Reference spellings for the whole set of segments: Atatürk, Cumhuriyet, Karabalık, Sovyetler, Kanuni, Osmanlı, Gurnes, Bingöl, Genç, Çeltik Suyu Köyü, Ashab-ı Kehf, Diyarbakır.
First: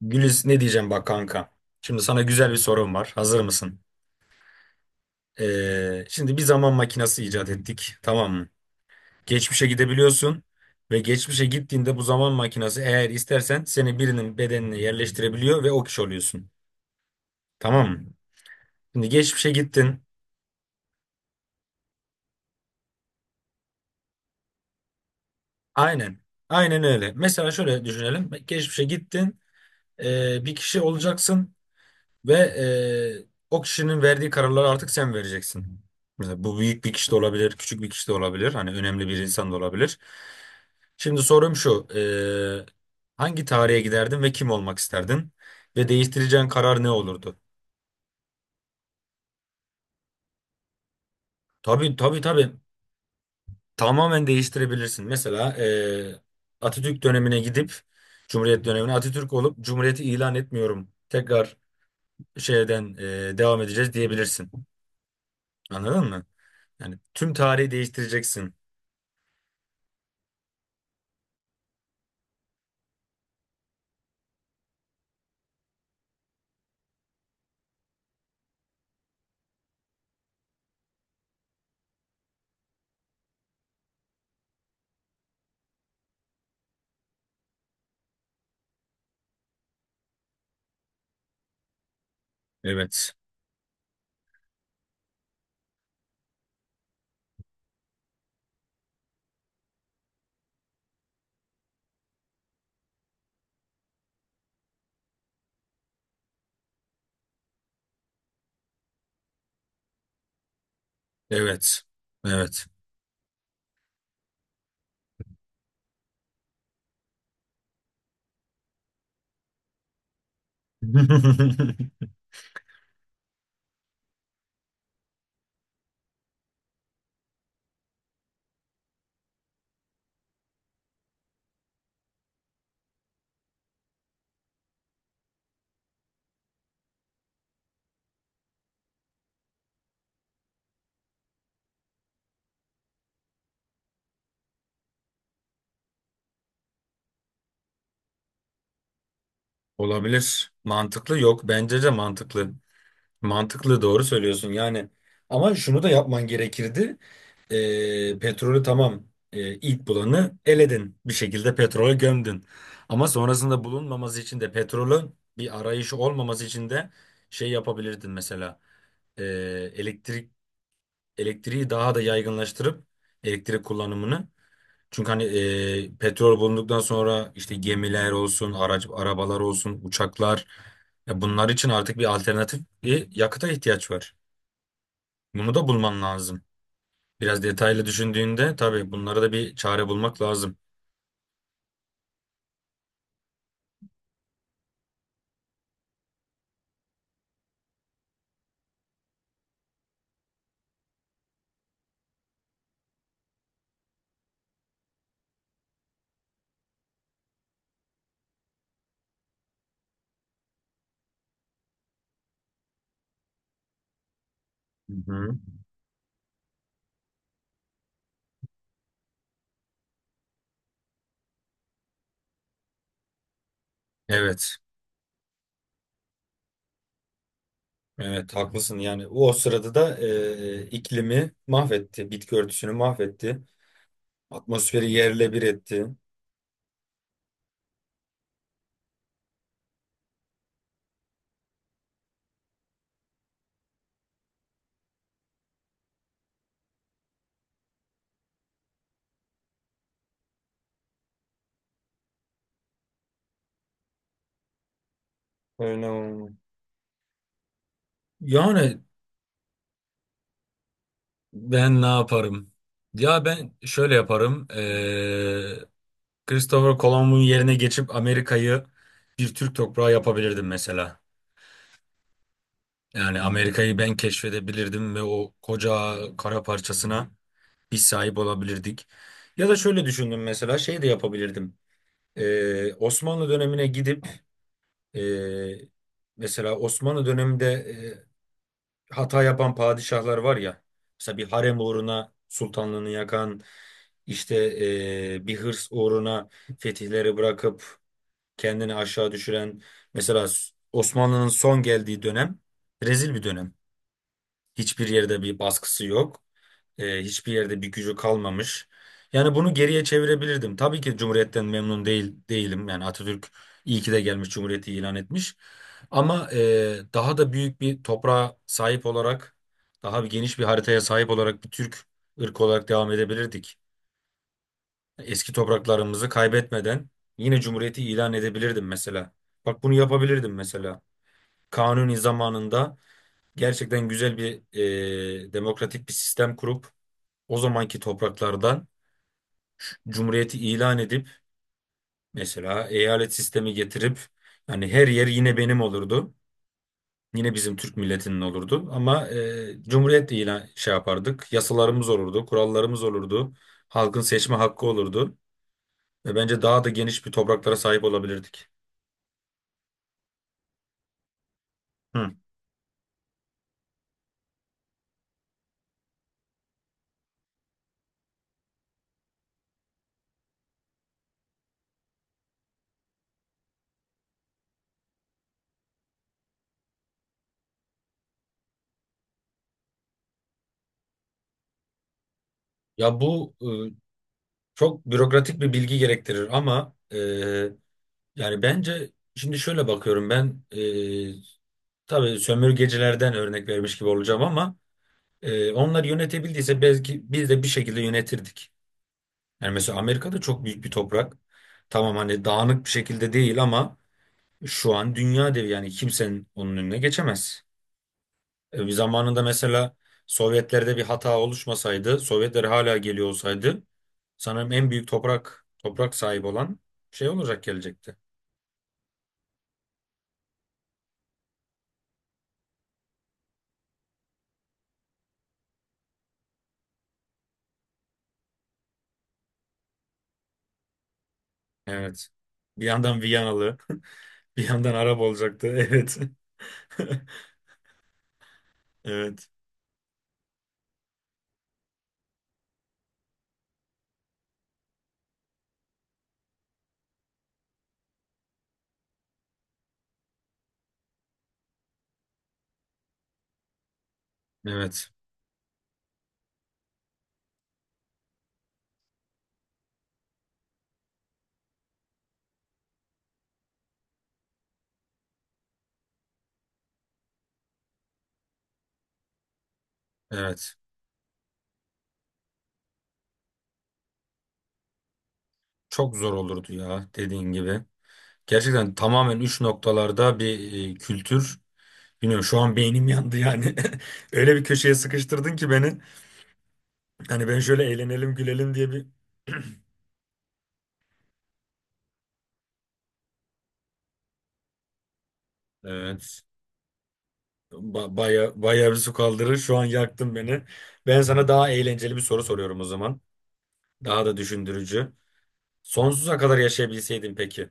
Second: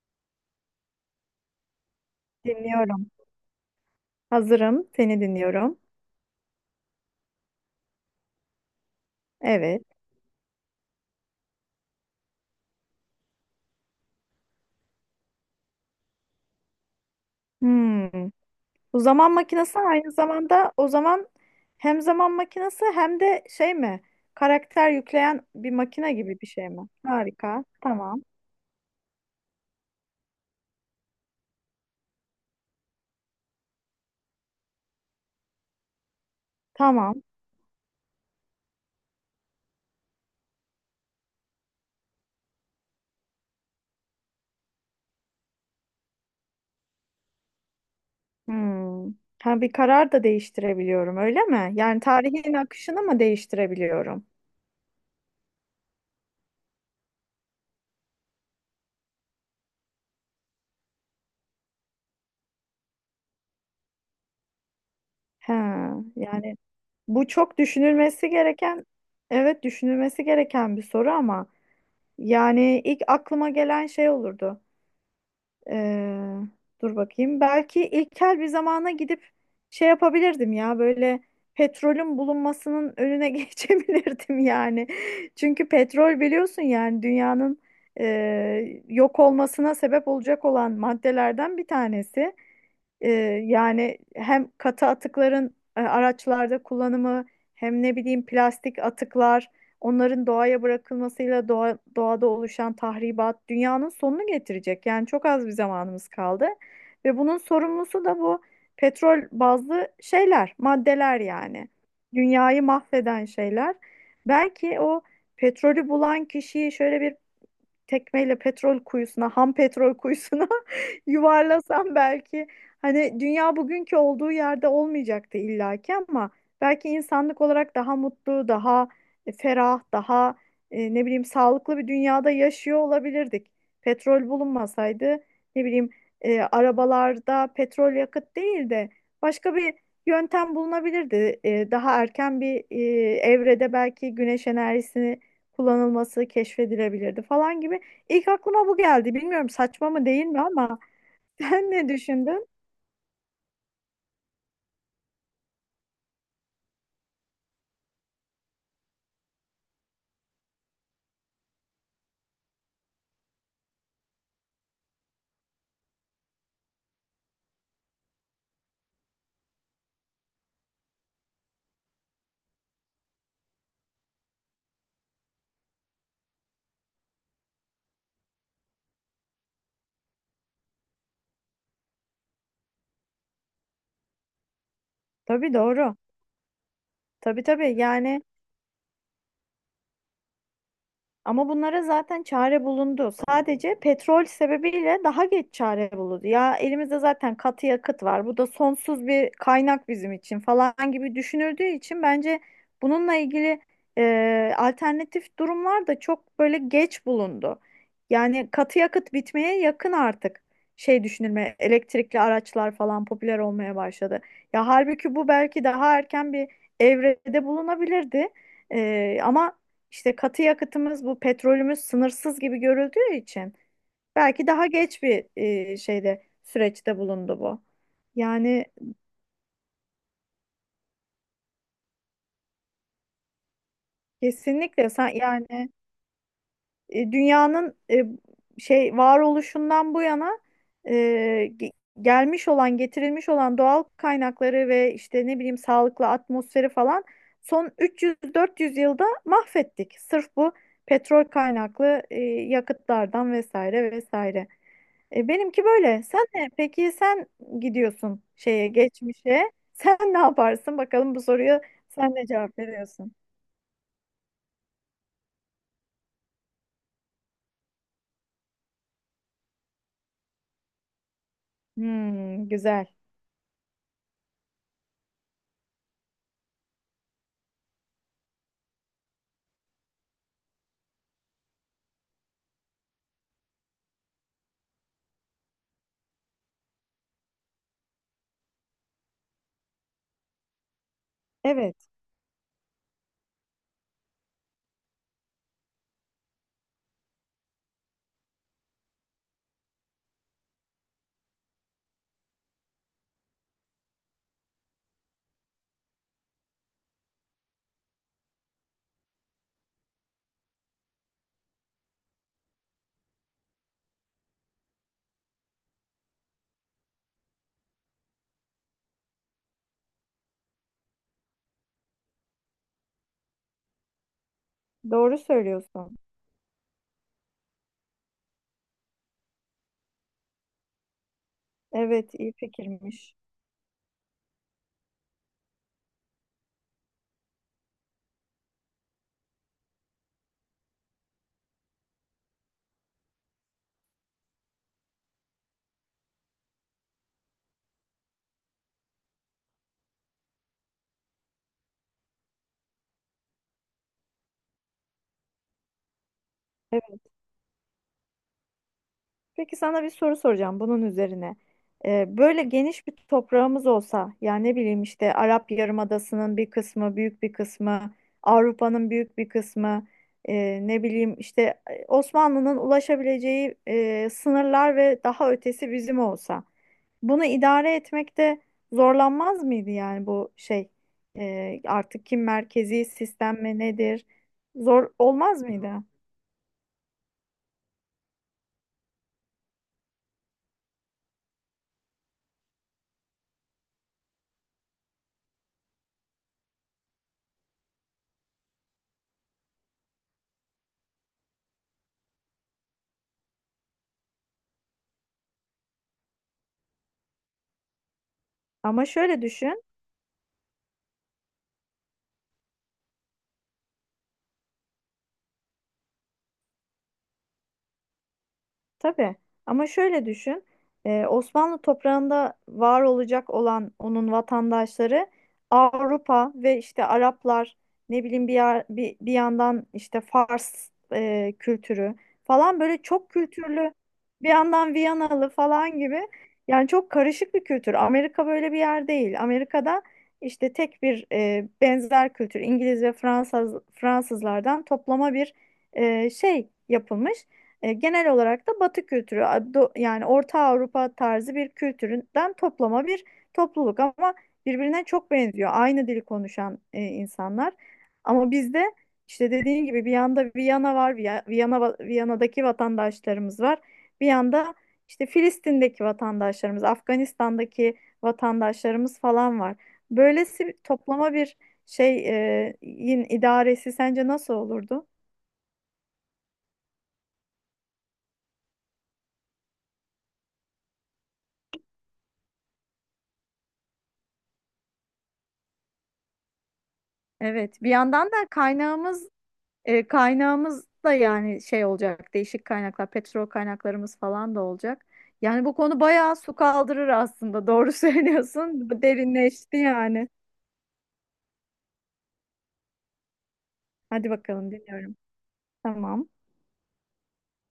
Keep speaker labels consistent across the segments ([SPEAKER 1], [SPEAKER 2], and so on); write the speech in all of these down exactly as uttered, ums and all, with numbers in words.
[SPEAKER 1] Güliz, ne diyeceğim bak kanka. Şimdi sana güzel bir sorum
[SPEAKER 2] Dinliyorum.
[SPEAKER 1] var. Hazır mısın?
[SPEAKER 2] Hazırım. Seni dinliyorum.
[SPEAKER 1] Ee, şimdi bir zaman makinesi icat ettik. Tamam mı? Geçmişe
[SPEAKER 2] Evet.
[SPEAKER 1] gidebiliyorsun ve geçmişe gittiğinde bu zaman makinesi eğer istersen seni birinin bedenine yerleştirebiliyor ve o kişi oluyorsun. Tamam mı?
[SPEAKER 2] Hmm. Bu
[SPEAKER 1] Şimdi
[SPEAKER 2] zaman
[SPEAKER 1] geçmişe
[SPEAKER 2] makinesi
[SPEAKER 1] gittin.
[SPEAKER 2] aynı zamanda o zaman hem zaman makinesi hem de şey mi? Karakter yükleyen bir makine
[SPEAKER 1] Aynen.
[SPEAKER 2] gibi bir şey
[SPEAKER 1] Aynen
[SPEAKER 2] mi?
[SPEAKER 1] öyle. Mesela
[SPEAKER 2] Harika.
[SPEAKER 1] şöyle
[SPEAKER 2] Tamam.
[SPEAKER 1] düşünelim. Geçmişe gittin. Ee, bir kişi olacaksın. Ve eee, o kişinin verdiği kararları artık sen vereceksin. Mesela bu büyük bir kişi de
[SPEAKER 2] Tamam.
[SPEAKER 1] olabilir, küçük bir kişi de olabilir. Hani önemli bir insan da olabilir. Şimdi sorum şu. Eee, hangi tarihe giderdin ve kim olmak isterdin? Ve değiştireceğin karar ne olurdu?
[SPEAKER 2] Hmm. Ha, bir karar da değiştirebiliyorum, öyle mi?
[SPEAKER 1] Tabii
[SPEAKER 2] Yani
[SPEAKER 1] tabii tabii.
[SPEAKER 2] tarihin akışını mı
[SPEAKER 1] Tamamen
[SPEAKER 2] değiştirebiliyorum?
[SPEAKER 1] değiştirebilirsin. Mesela eee, Atatürk dönemine gidip Cumhuriyet dönemine Atatürk olup Cumhuriyeti ilan etmiyorum. Tekrar şeyden eee, devam edeceğiz diyebilirsin.
[SPEAKER 2] Ha,
[SPEAKER 1] Anladın mı?
[SPEAKER 2] yani
[SPEAKER 1] Yani
[SPEAKER 2] bu
[SPEAKER 1] tüm
[SPEAKER 2] çok
[SPEAKER 1] tarihi
[SPEAKER 2] düşünülmesi
[SPEAKER 1] değiştireceksin.
[SPEAKER 2] gereken, evet düşünülmesi gereken bir soru ama yani ilk aklıma gelen şey olurdu. Ee, Dur bakayım. Belki ilkel bir zamana gidip şey yapabilirdim ya böyle petrolün bulunmasının önüne geçebilirdim yani. Çünkü petrol biliyorsun yani dünyanın e, yok olmasına sebep olacak olan maddelerden bir tanesi. Ee,
[SPEAKER 1] Evet.
[SPEAKER 2] Yani hem katı atıkların e, araçlarda kullanımı hem ne bileyim plastik atıklar onların doğaya bırakılmasıyla doğa, doğada oluşan tahribat dünyanın sonunu getirecek. Yani çok az bir zamanımız kaldı ve bunun sorumlusu da bu petrol bazlı şeyler, maddeler yani.
[SPEAKER 1] Evet.
[SPEAKER 2] Dünyayı
[SPEAKER 1] Evet.
[SPEAKER 2] mahveden şeyler. Belki o petrolü bulan kişiyi şöyle bir tekmeyle petrol kuyusuna, ham petrol kuyusuna yuvarlasam belki hani dünya bugünkü olduğu yerde olmayacaktı illaki ama belki insanlık olarak daha mutlu, daha e, ferah, daha e, ne bileyim sağlıklı bir dünyada yaşıyor olabilirdik. Petrol bulunmasaydı ne bileyim e, arabalarda petrol yakıt değil de başka bir yöntem bulunabilirdi. E, daha erken bir e, evrede belki güneş enerjisini kullanılması keşfedilebilirdi falan gibi İlk aklıma bu geldi. Bilmiyorum saçma mı değil mi
[SPEAKER 1] Olabilir.
[SPEAKER 2] ama
[SPEAKER 1] Mantıklı yok.
[SPEAKER 2] sen
[SPEAKER 1] Bence
[SPEAKER 2] ne
[SPEAKER 1] de
[SPEAKER 2] düşündün?
[SPEAKER 1] mantıklı. Mantıklı, doğru söylüyorsun yani. Ama şunu da yapman gerekirdi. Ee, petrolü tamam, ee, ilk bulanı eledin. Bir şekilde petrole gömdün. Ama sonrasında bulunmaması için de, petrolün bir arayışı olmaması için de şey yapabilirdin mesela. Ee, elektrik Elektriği daha da yaygınlaştırıp elektrik kullanımını. Çünkü hani e, petrol bulunduktan sonra işte gemiler olsun, araç, arabalar olsun, uçaklar, ya bunlar için artık bir alternatif bir yakıta ihtiyaç var. Bunu
[SPEAKER 2] Tabii,
[SPEAKER 1] da
[SPEAKER 2] doğru.
[SPEAKER 1] bulman lazım.
[SPEAKER 2] Tabii,
[SPEAKER 1] Biraz
[SPEAKER 2] tabii
[SPEAKER 1] detaylı
[SPEAKER 2] yani
[SPEAKER 1] düşündüğünde tabii bunlara da bir çare bulmak lazım.
[SPEAKER 2] ama bunlara zaten çare bulundu. Sadece petrol sebebiyle daha geç çare bulundu. Ya elimizde zaten katı yakıt var. Bu da sonsuz bir kaynak bizim için falan gibi düşünüldüğü için bence bununla ilgili e, alternatif durumlar da çok böyle geç bulundu. Yani katı yakıt bitmeye yakın artık şey düşünülme elektrikli araçlar falan popüler olmaya başladı. Ya
[SPEAKER 1] Hı
[SPEAKER 2] halbuki bu
[SPEAKER 1] hı.
[SPEAKER 2] belki daha erken bir evrede bulunabilirdi. E, ama işte katı yakıtımız bu petrolümüz sınırsız gibi görüldüğü için belki
[SPEAKER 1] Evet.
[SPEAKER 2] daha geç bir e, şeyde süreçte bulundu bu.
[SPEAKER 1] Evet,
[SPEAKER 2] Yani
[SPEAKER 1] haklısın yani. O sırada da e, iklimi mahvetti, bitki örtüsünü mahvetti, atmosferi
[SPEAKER 2] kesinlikle sen
[SPEAKER 1] yerle bir
[SPEAKER 2] yani
[SPEAKER 1] etti.
[SPEAKER 2] e, dünyanın e, şey varoluşundan bu yana e, ge- gelmiş olan getirilmiş olan doğal kaynakları ve işte ne bileyim sağlıklı atmosferi falan son üç yüz dört yüz yılda mahvettik. Sırf bu petrol kaynaklı e, yakıtlardan vesaire vesaire. E, benimki
[SPEAKER 1] Öyle
[SPEAKER 2] böyle. Sen
[SPEAKER 1] oldu.
[SPEAKER 2] ne? Peki sen gidiyorsun şeye,
[SPEAKER 1] Yani
[SPEAKER 2] geçmişe. Sen ne yaparsın? Bakalım bu soruya
[SPEAKER 1] ben ne
[SPEAKER 2] sen ne
[SPEAKER 1] yaparım?
[SPEAKER 2] cevap veriyorsun?
[SPEAKER 1] Ya ben şöyle yaparım. Eee Christopher Columbus'un yerine geçip Amerika'yı bir Türk toprağı yapabilirdim mesela.
[SPEAKER 2] Hmm, güzel.
[SPEAKER 1] Yani Amerika'yı ben keşfedebilirdim ve o koca kara parçasına biz sahip olabilirdik. Ya da şöyle düşündüm, mesela şey de yapabilirdim. Eee, Osmanlı dönemine gidip eee, mesela Osmanlı döneminde e, hata yapan padişahlar var ya. Mesela bir harem
[SPEAKER 2] Evet,
[SPEAKER 1] uğruna sultanlığını yakan, işte eee, bir hırs uğruna fetihleri bırakıp kendini aşağı düşüren. Mesela Osmanlı'nın son geldiği dönem rezil bir dönem. Hiçbir yerde bir baskısı yok. E, hiçbir yerde bir gücü kalmamış. Yani bunu geriye çevirebilirdim. Tabii ki Cumhuriyet'ten memnun değil değilim. Yani Atatürk iyi ki de gelmiş, Cumhuriyeti ilan etmiş. Ama e, daha da büyük bir toprağa sahip olarak, daha bir geniş bir haritaya sahip olarak bir Türk ırkı olarak devam edebilirdik.
[SPEAKER 2] doğru
[SPEAKER 1] Eski
[SPEAKER 2] söylüyorsun.
[SPEAKER 1] topraklarımızı kaybetmeden yine Cumhuriyeti ilan edebilirdim mesela. Bak, bunu yapabilirdim mesela. Kanuni
[SPEAKER 2] Evet, iyi
[SPEAKER 1] zamanında
[SPEAKER 2] fikirmiş.
[SPEAKER 1] gerçekten güzel bir, e, demokratik bir sistem kurup o zamanki topraklardan Cumhuriyeti ilan edip mesela eyalet sistemi getirip yani her yer yine benim olurdu. Yine bizim Türk milletinin olurdu ama e, Cumhuriyet ilan şey yapardık. Yasalarımız olurdu, kurallarımız olurdu. Halkın seçme hakkı olurdu ve bence daha da geniş bir topraklara sahip olabilirdik.
[SPEAKER 2] Peki sana bir soru soracağım bunun üzerine. Ee,
[SPEAKER 1] Hı.
[SPEAKER 2] böyle geniş bir toprağımız olsa, yani ne bileyim işte Arap Yarımadası'nın bir kısmı, büyük bir kısmı, Avrupa'nın büyük bir kısmı, e, ne bileyim işte e, Osmanlı'nın ulaşabileceği e, sınırlar ve daha ötesi bizim olsa, bunu idare etmekte zorlanmaz mıydı yani bu şey e, artık kim merkezi
[SPEAKER 1] Ya bu
[SPEAKER 2] sistem
[SPEAKER 1] e,
[SPEAKER 2] mi nedir?
[SPEAKER 1] çok
[SPEAKER 2] Zor
[SPEAKER 1] bürokratik
[SPEAKER 2] olmaz
[SPEAKER 1] bir
[SPEAKER 2] mıydı?
[SPEAKER 1] bilgi gerektirir ama e, yani bence şimdi şöyle bakıyorum ben, e, tabii sömürgecilerden örnek vermiş gibi olacağım ama Ee, onlar yönetebildiyse belki biz de bir şekilde yönetirdik. Yani mesela Amerika'da çok büyük bir toprak. Tamam, hani dağınık bir şekilde değil ama şu an dünya devi, yani kimsenin onun önüne geçemez. Ee, bir
[SPEAKER 2] Ama
[SPEAKER 1] zamanında
[SPEAKER 2] şöyle düşün.
[SPEAKER 1] mesela Sovyetlerde bir hata oluşmasaydı, Sovyetler hala geliyor olsaydı sanırım en büyük toprak toprak sahibi olan şey olacak, gelecekti.
[SPEAKER 2] Tabii. Ama şöyle düşün. e, Osmanlı toprağında var olacak olan onun vatandaşları Avrupa ve işte Araplar ne bileyim bir, yer- bir, bir yandan işte Fars e, kültürü
[SPEAKER 1] Evet.
[SPEAKER 2] falan
[SPEAKER 1] Bir
[SPEAKER 2] böyle
[SPEAKER 1] yandan
[SPEAKER 2] çok
[SPEAKER 1] Viyanalı,
[SPEAKER 2] kültürlü bir
[SPEAKER 1] bir yandan
[SPEAKER 2] yandan
[SPEAKER 1] Arap
[SPEAKER 2] Viyanalı
[SPEAKER 1] olacaktı.
[SPEAKER 2] falan
[SPEAKER 1] Evet.
[SPEAKER 2] gibi yani çok karışık bir kültür. Amerika böyle bir yer değil.
[SPEAKER 1] Evet.
[SPEAKER 2] Amerika'da işte tek bir e, benzer kültür İngiliz ve Fransız Fransızlardan toplama bir e, şey yapılmış. E, genel olarak da Batı kültürü a- do- yani Orta Avrupa tarzı bir kültürden toplama bir topluluk ama birbirine
[SPEAKER 1] Evet.
[SPEAKER 2] çok benziyor. Aynı dili konuşan e, insanlar. Ama bizde işte dediğin gibi bir yanda Viyana var, Viya- Viyana va- Viyana'daki vatandaşlarımız var. Bir yanda işte Filistin'deki vatandaşlarımız, Afganistan'daki vatandaşlarımız falan var. Böylesi bir
[SPEAKER 1] Evet.
[SPEAKER 2] toplama bir şey e, yin idaresi sence nasıl olurdu?
[SPEAKER 1] Çok zor olurdu ya, dediğin gibi. Gerçekten tamamen üç noktalarda bir e, kültür. Bilmiyorum, şu an beynim yandı yani. Öyle bir köşeye sıkıştırdın ki beni. Hani ben
[SPEAKER 2] Evet,
[SPEAKER 1] şöyle
[SPEAKER 2] bir yandan
[SPEAKER 1] eğlenelim
[SPEAKER 2] da
[SPEAKER 1] gülelim diye bir...
[SPEAKER 2] kaynağımız E, kaynağımız da yani şey olacak, değişik kaynaklar, petrol kaynaklarımız falan da olacak. Yani bu konu bayağı
[SPEAKER 1] Evet.
[SPEAKER 2] su kaldırır aslında. Doğru
[SPEAKER 1] Ba baya, baya
[SPEAKER 2] söylüyorsun.
[SPEAKER 1] bir
[SPEAKER 2] Bu
[SPEAKER 1] su kaldırır. Şu
[SPEAKER 2] derinleşti
[SPEAKER 1] an
[SPEAKER 2] yani.
[SPEAKER 1] yaktın beni. Ben sana daha eğlenceli bir soru soruyorum o zaman. Daha
[SPEAKER 2] Hadi
[SPEAKER 1] da
[SPEAKER 2] bakalım
[SPEAKER 1] düşündürücü.
[SPEAKER 2] dinliyorum. Tamam.
[SPEAKER 1] Sonsuza kadar yaşayabilseydin peki.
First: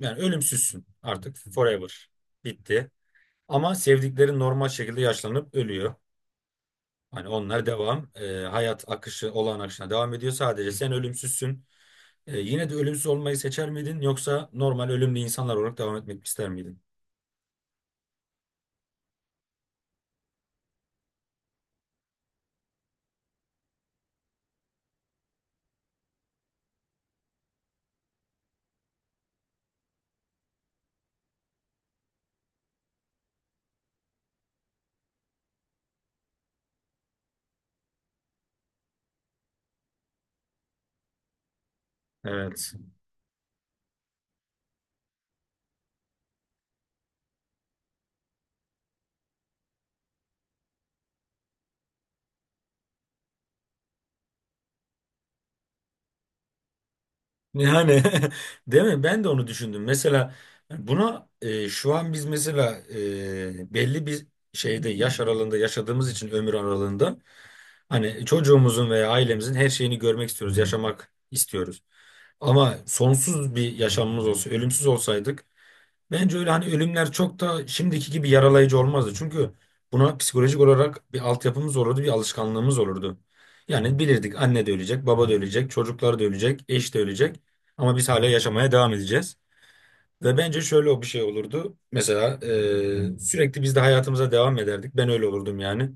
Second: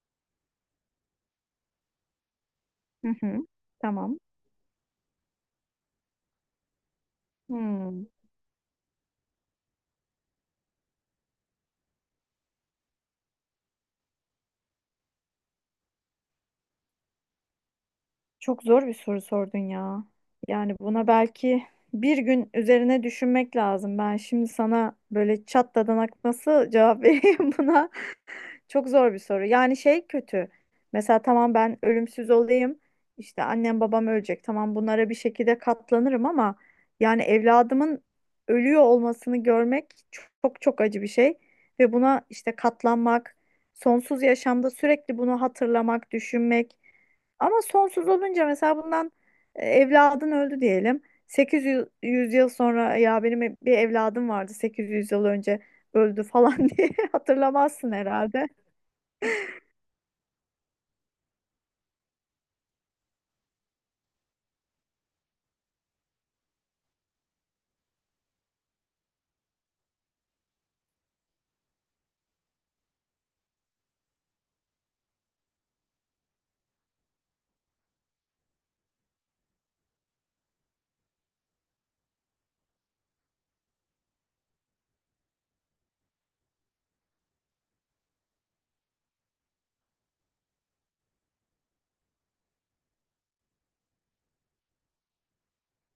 [SPEAKER 1] Yani ölümsüzsün artık. Forever. Bitti.
[SPEAKER 2] Hı hı.
[SPEAKER 1] Ama
[SPEAKER 2] Tamam.
[SPEAKER 1] sevdiklerin normal şekilde yaşlanıp ölüyor. Hani onlar
[SPEAKER 2] Hmm.
[SPEAKER 1] devam. E, hayat akışı olağan akışına devam ediyor. Sadece sen ölümsüzsün. E, yine de ölümsüz olmayı seçer miydin, yoksa normal ölümlü insanlar olarak devam etmek ister miydin?
[SPEAKER 2] Çok zor bir soru sordun ya. Yani buna belki bir gün üzerine düşünmek lazım. Ben şimdi sana böyle çat dadan nasıl cevap vereyim buna? Çok zor bir soru. Yani şey kötü. Mesela tamam ben ölümsüz olayım. İşte annem babam ölecek. Tamam bunlara bir şekilde katlanırım ama yani evladımın ölüyor olmasını görmek çok çok acı bir şey. Ve buna işte
[SPEAKER 1] Evet.
[SPEAKER 2] katlanmak, sonsuz yaşamda sürekli bunu hatırlamak, düşünmek. Ama sonsuz olunca mesela bundan e, evladın öldü diyelim. 800 yüz yıl sonra ya benim bir evladım vardı sekiz yüz yıl önce öldü falan diye hatırlamazsın
[SPEAKER 1] Yani
[SPEAKER 2] herhalde.
[SPEAKER 1] değil mi? Ben de onu düşündüm. Mesela buna e, şu an biz mesela e, belli bir şeyde yaş aralığında yaşadığımız için, ömür aralığında, hani çocuğumuzun veya ailemizin her şeyini görmek istiyoruz, yaşamak istiyoruz. Ama sonsuz bir yaşamımız olsa, ölümsüz olsaydık bence öyle hani ölümler çok da şimdiki gibi yaralayıcı olmazdı. Çünkü buna psikolojik olarak bir altyapımız olurdu, bir alışkanlığımız olurdu. Yani bilirdik, anne de ölecek, baba da ölecek, çocuklar da ölecek, eş de ölecek. Ama biz hala yaşamaya devam edeceğiz. Ve bence şöyle o bir şey olurdu. Mesela e, sürekli biz de hayatımıza devam ederdik. Ben öyle olurdum yani.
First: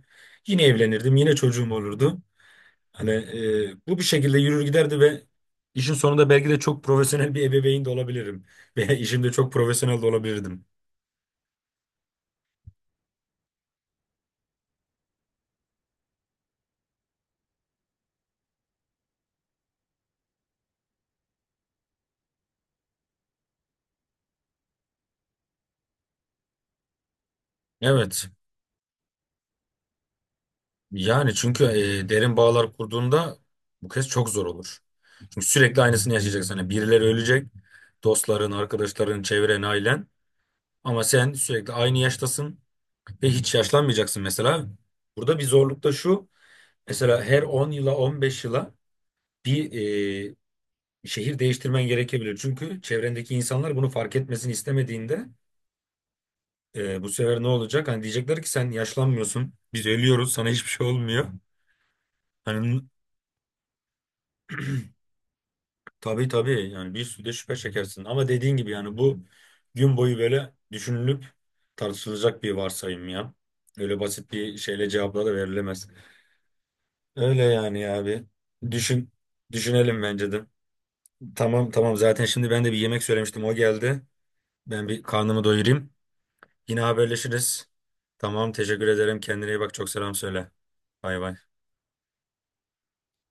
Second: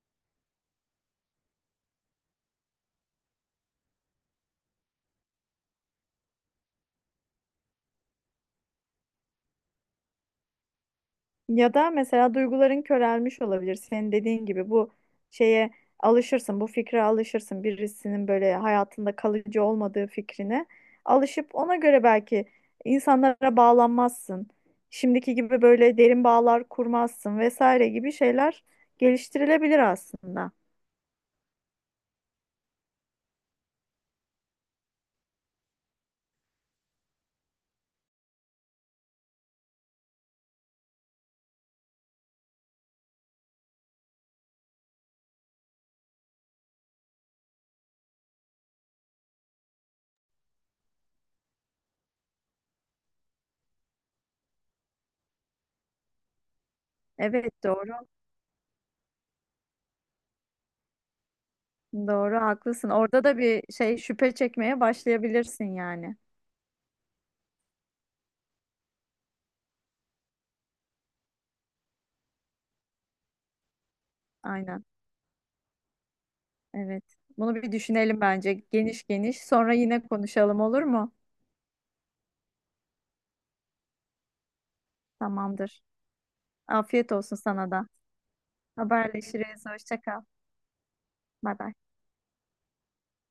[SPEAKER 1] Yine evlenirdim, yine çocuğum olurdu. Hani e, bu bir şekilde yürür giderdi ve işin sonunda belki de çok profesyonel bir ebeveyn de olabilirim. Veya işimde çok profesyonel de olabilirdim.
[SPEAKER 2] Ya da mesela duyguların körelmiş olabilir. Senin dediğin gibi bu şeye alışırsın, bu fikre alışırsın. Birisinin böyle hayatında kalıcı olmadığı fikrine alışıp ona göre belki insanlara bağlanmazsın. Şimdiki gibi böyle derin bağlar kurmazsın vesaire gibi
[SPEAKER 1] Evet.
[SPEAKER 2] şeyler geliştirilebilir aslında.
[SPEAKER 1] Yani çünkü e, derin bağlar kurduğunda bu kez çok zor olur. Çünkü sürekli aynısını yaşayacaksın. Hani birileri ölecek. Dostların, arkadaşların, çevren, ailen. Ama sen sürekli aynı yaştasın ve hiç yaşlanmayacaksın mesela. Burada bir zorluk da şu. Mesela her on yıla, on beş yıla bir e, şehir değiştirmen gerekebilir. Çünkü çevrendeki insanlar bunu fark etmesini istemediğinde e, bu sefer ne
[SPEAKER 2] Evet
[SPEAKER 1] olacak?
[SPEAKER 2] doğru.
[SPEAKER 1] Hani diyecekler ki sen yaşlanmıyorsun. Biz ölüyoruz. Sana hiçbir şey olmuyor.
[SPEAKER 2] Doğru
[SPEAKER 1] Hani n-
[SPEAKER 2] haklısın. Orada da bir şey şüphe çekmeye başlayabilirsin yani.
[SPEAKER 1] tabii tabii yani, bir sürü de şüphe çekersin. Ama dediğin gibi yani bu gün boyu böyle düşünülüp tartışılacak bir varsayım ya. Öyle basit bir
[SPEAKER 2] Aynen.
[SPEAKER 1] şeyle cevapla da verilemez.
[SPEAKER 2] Evet.
[SPEAKER 1] Öyle
[SPEAKER 2] Bunu bir
[SPEAKER 1] yani ya
[SPEAKER 2] düşünelim
[SPEAKER 1] abi.
[SPEAKER 2] bence geniş
[SPEAKER 1] Düşün,
[SPEAKER 2] geniş. Sonra
[SPEAKER 1] Düşünelim
[SPEAKER 2] yine
[SPEAKER 1] bence de.
[SPEAKER 2] konuşalım olur mu?
[SPEAKER 1] Tamam tamam, zaten şimdi ben de bir yemek söylemiştim, o geldi. Ben bir karnımı
[SPEAKER 2] Tamamdır.
[SPEAKER 1] doyurayım. Yine
[SPEAKER 2] Afiyet olsun
[SPEAKER 1] haberleşiriz.
[SPEAKER 2] sana da.
[SPEAKER 1] Tamam, teşekkür ederim. Kendine iyi
[SPEAKER 2] Haberleşiriz.
[SPEAKER 1] bak. Çok
[SPEAKER 2] Hoşça
[SPEAKER 1] selam
[SPEAKER 2] kal.
[SPEAKER 1] söyle. Bay bay.
[SPEAKER 2] Bay bay.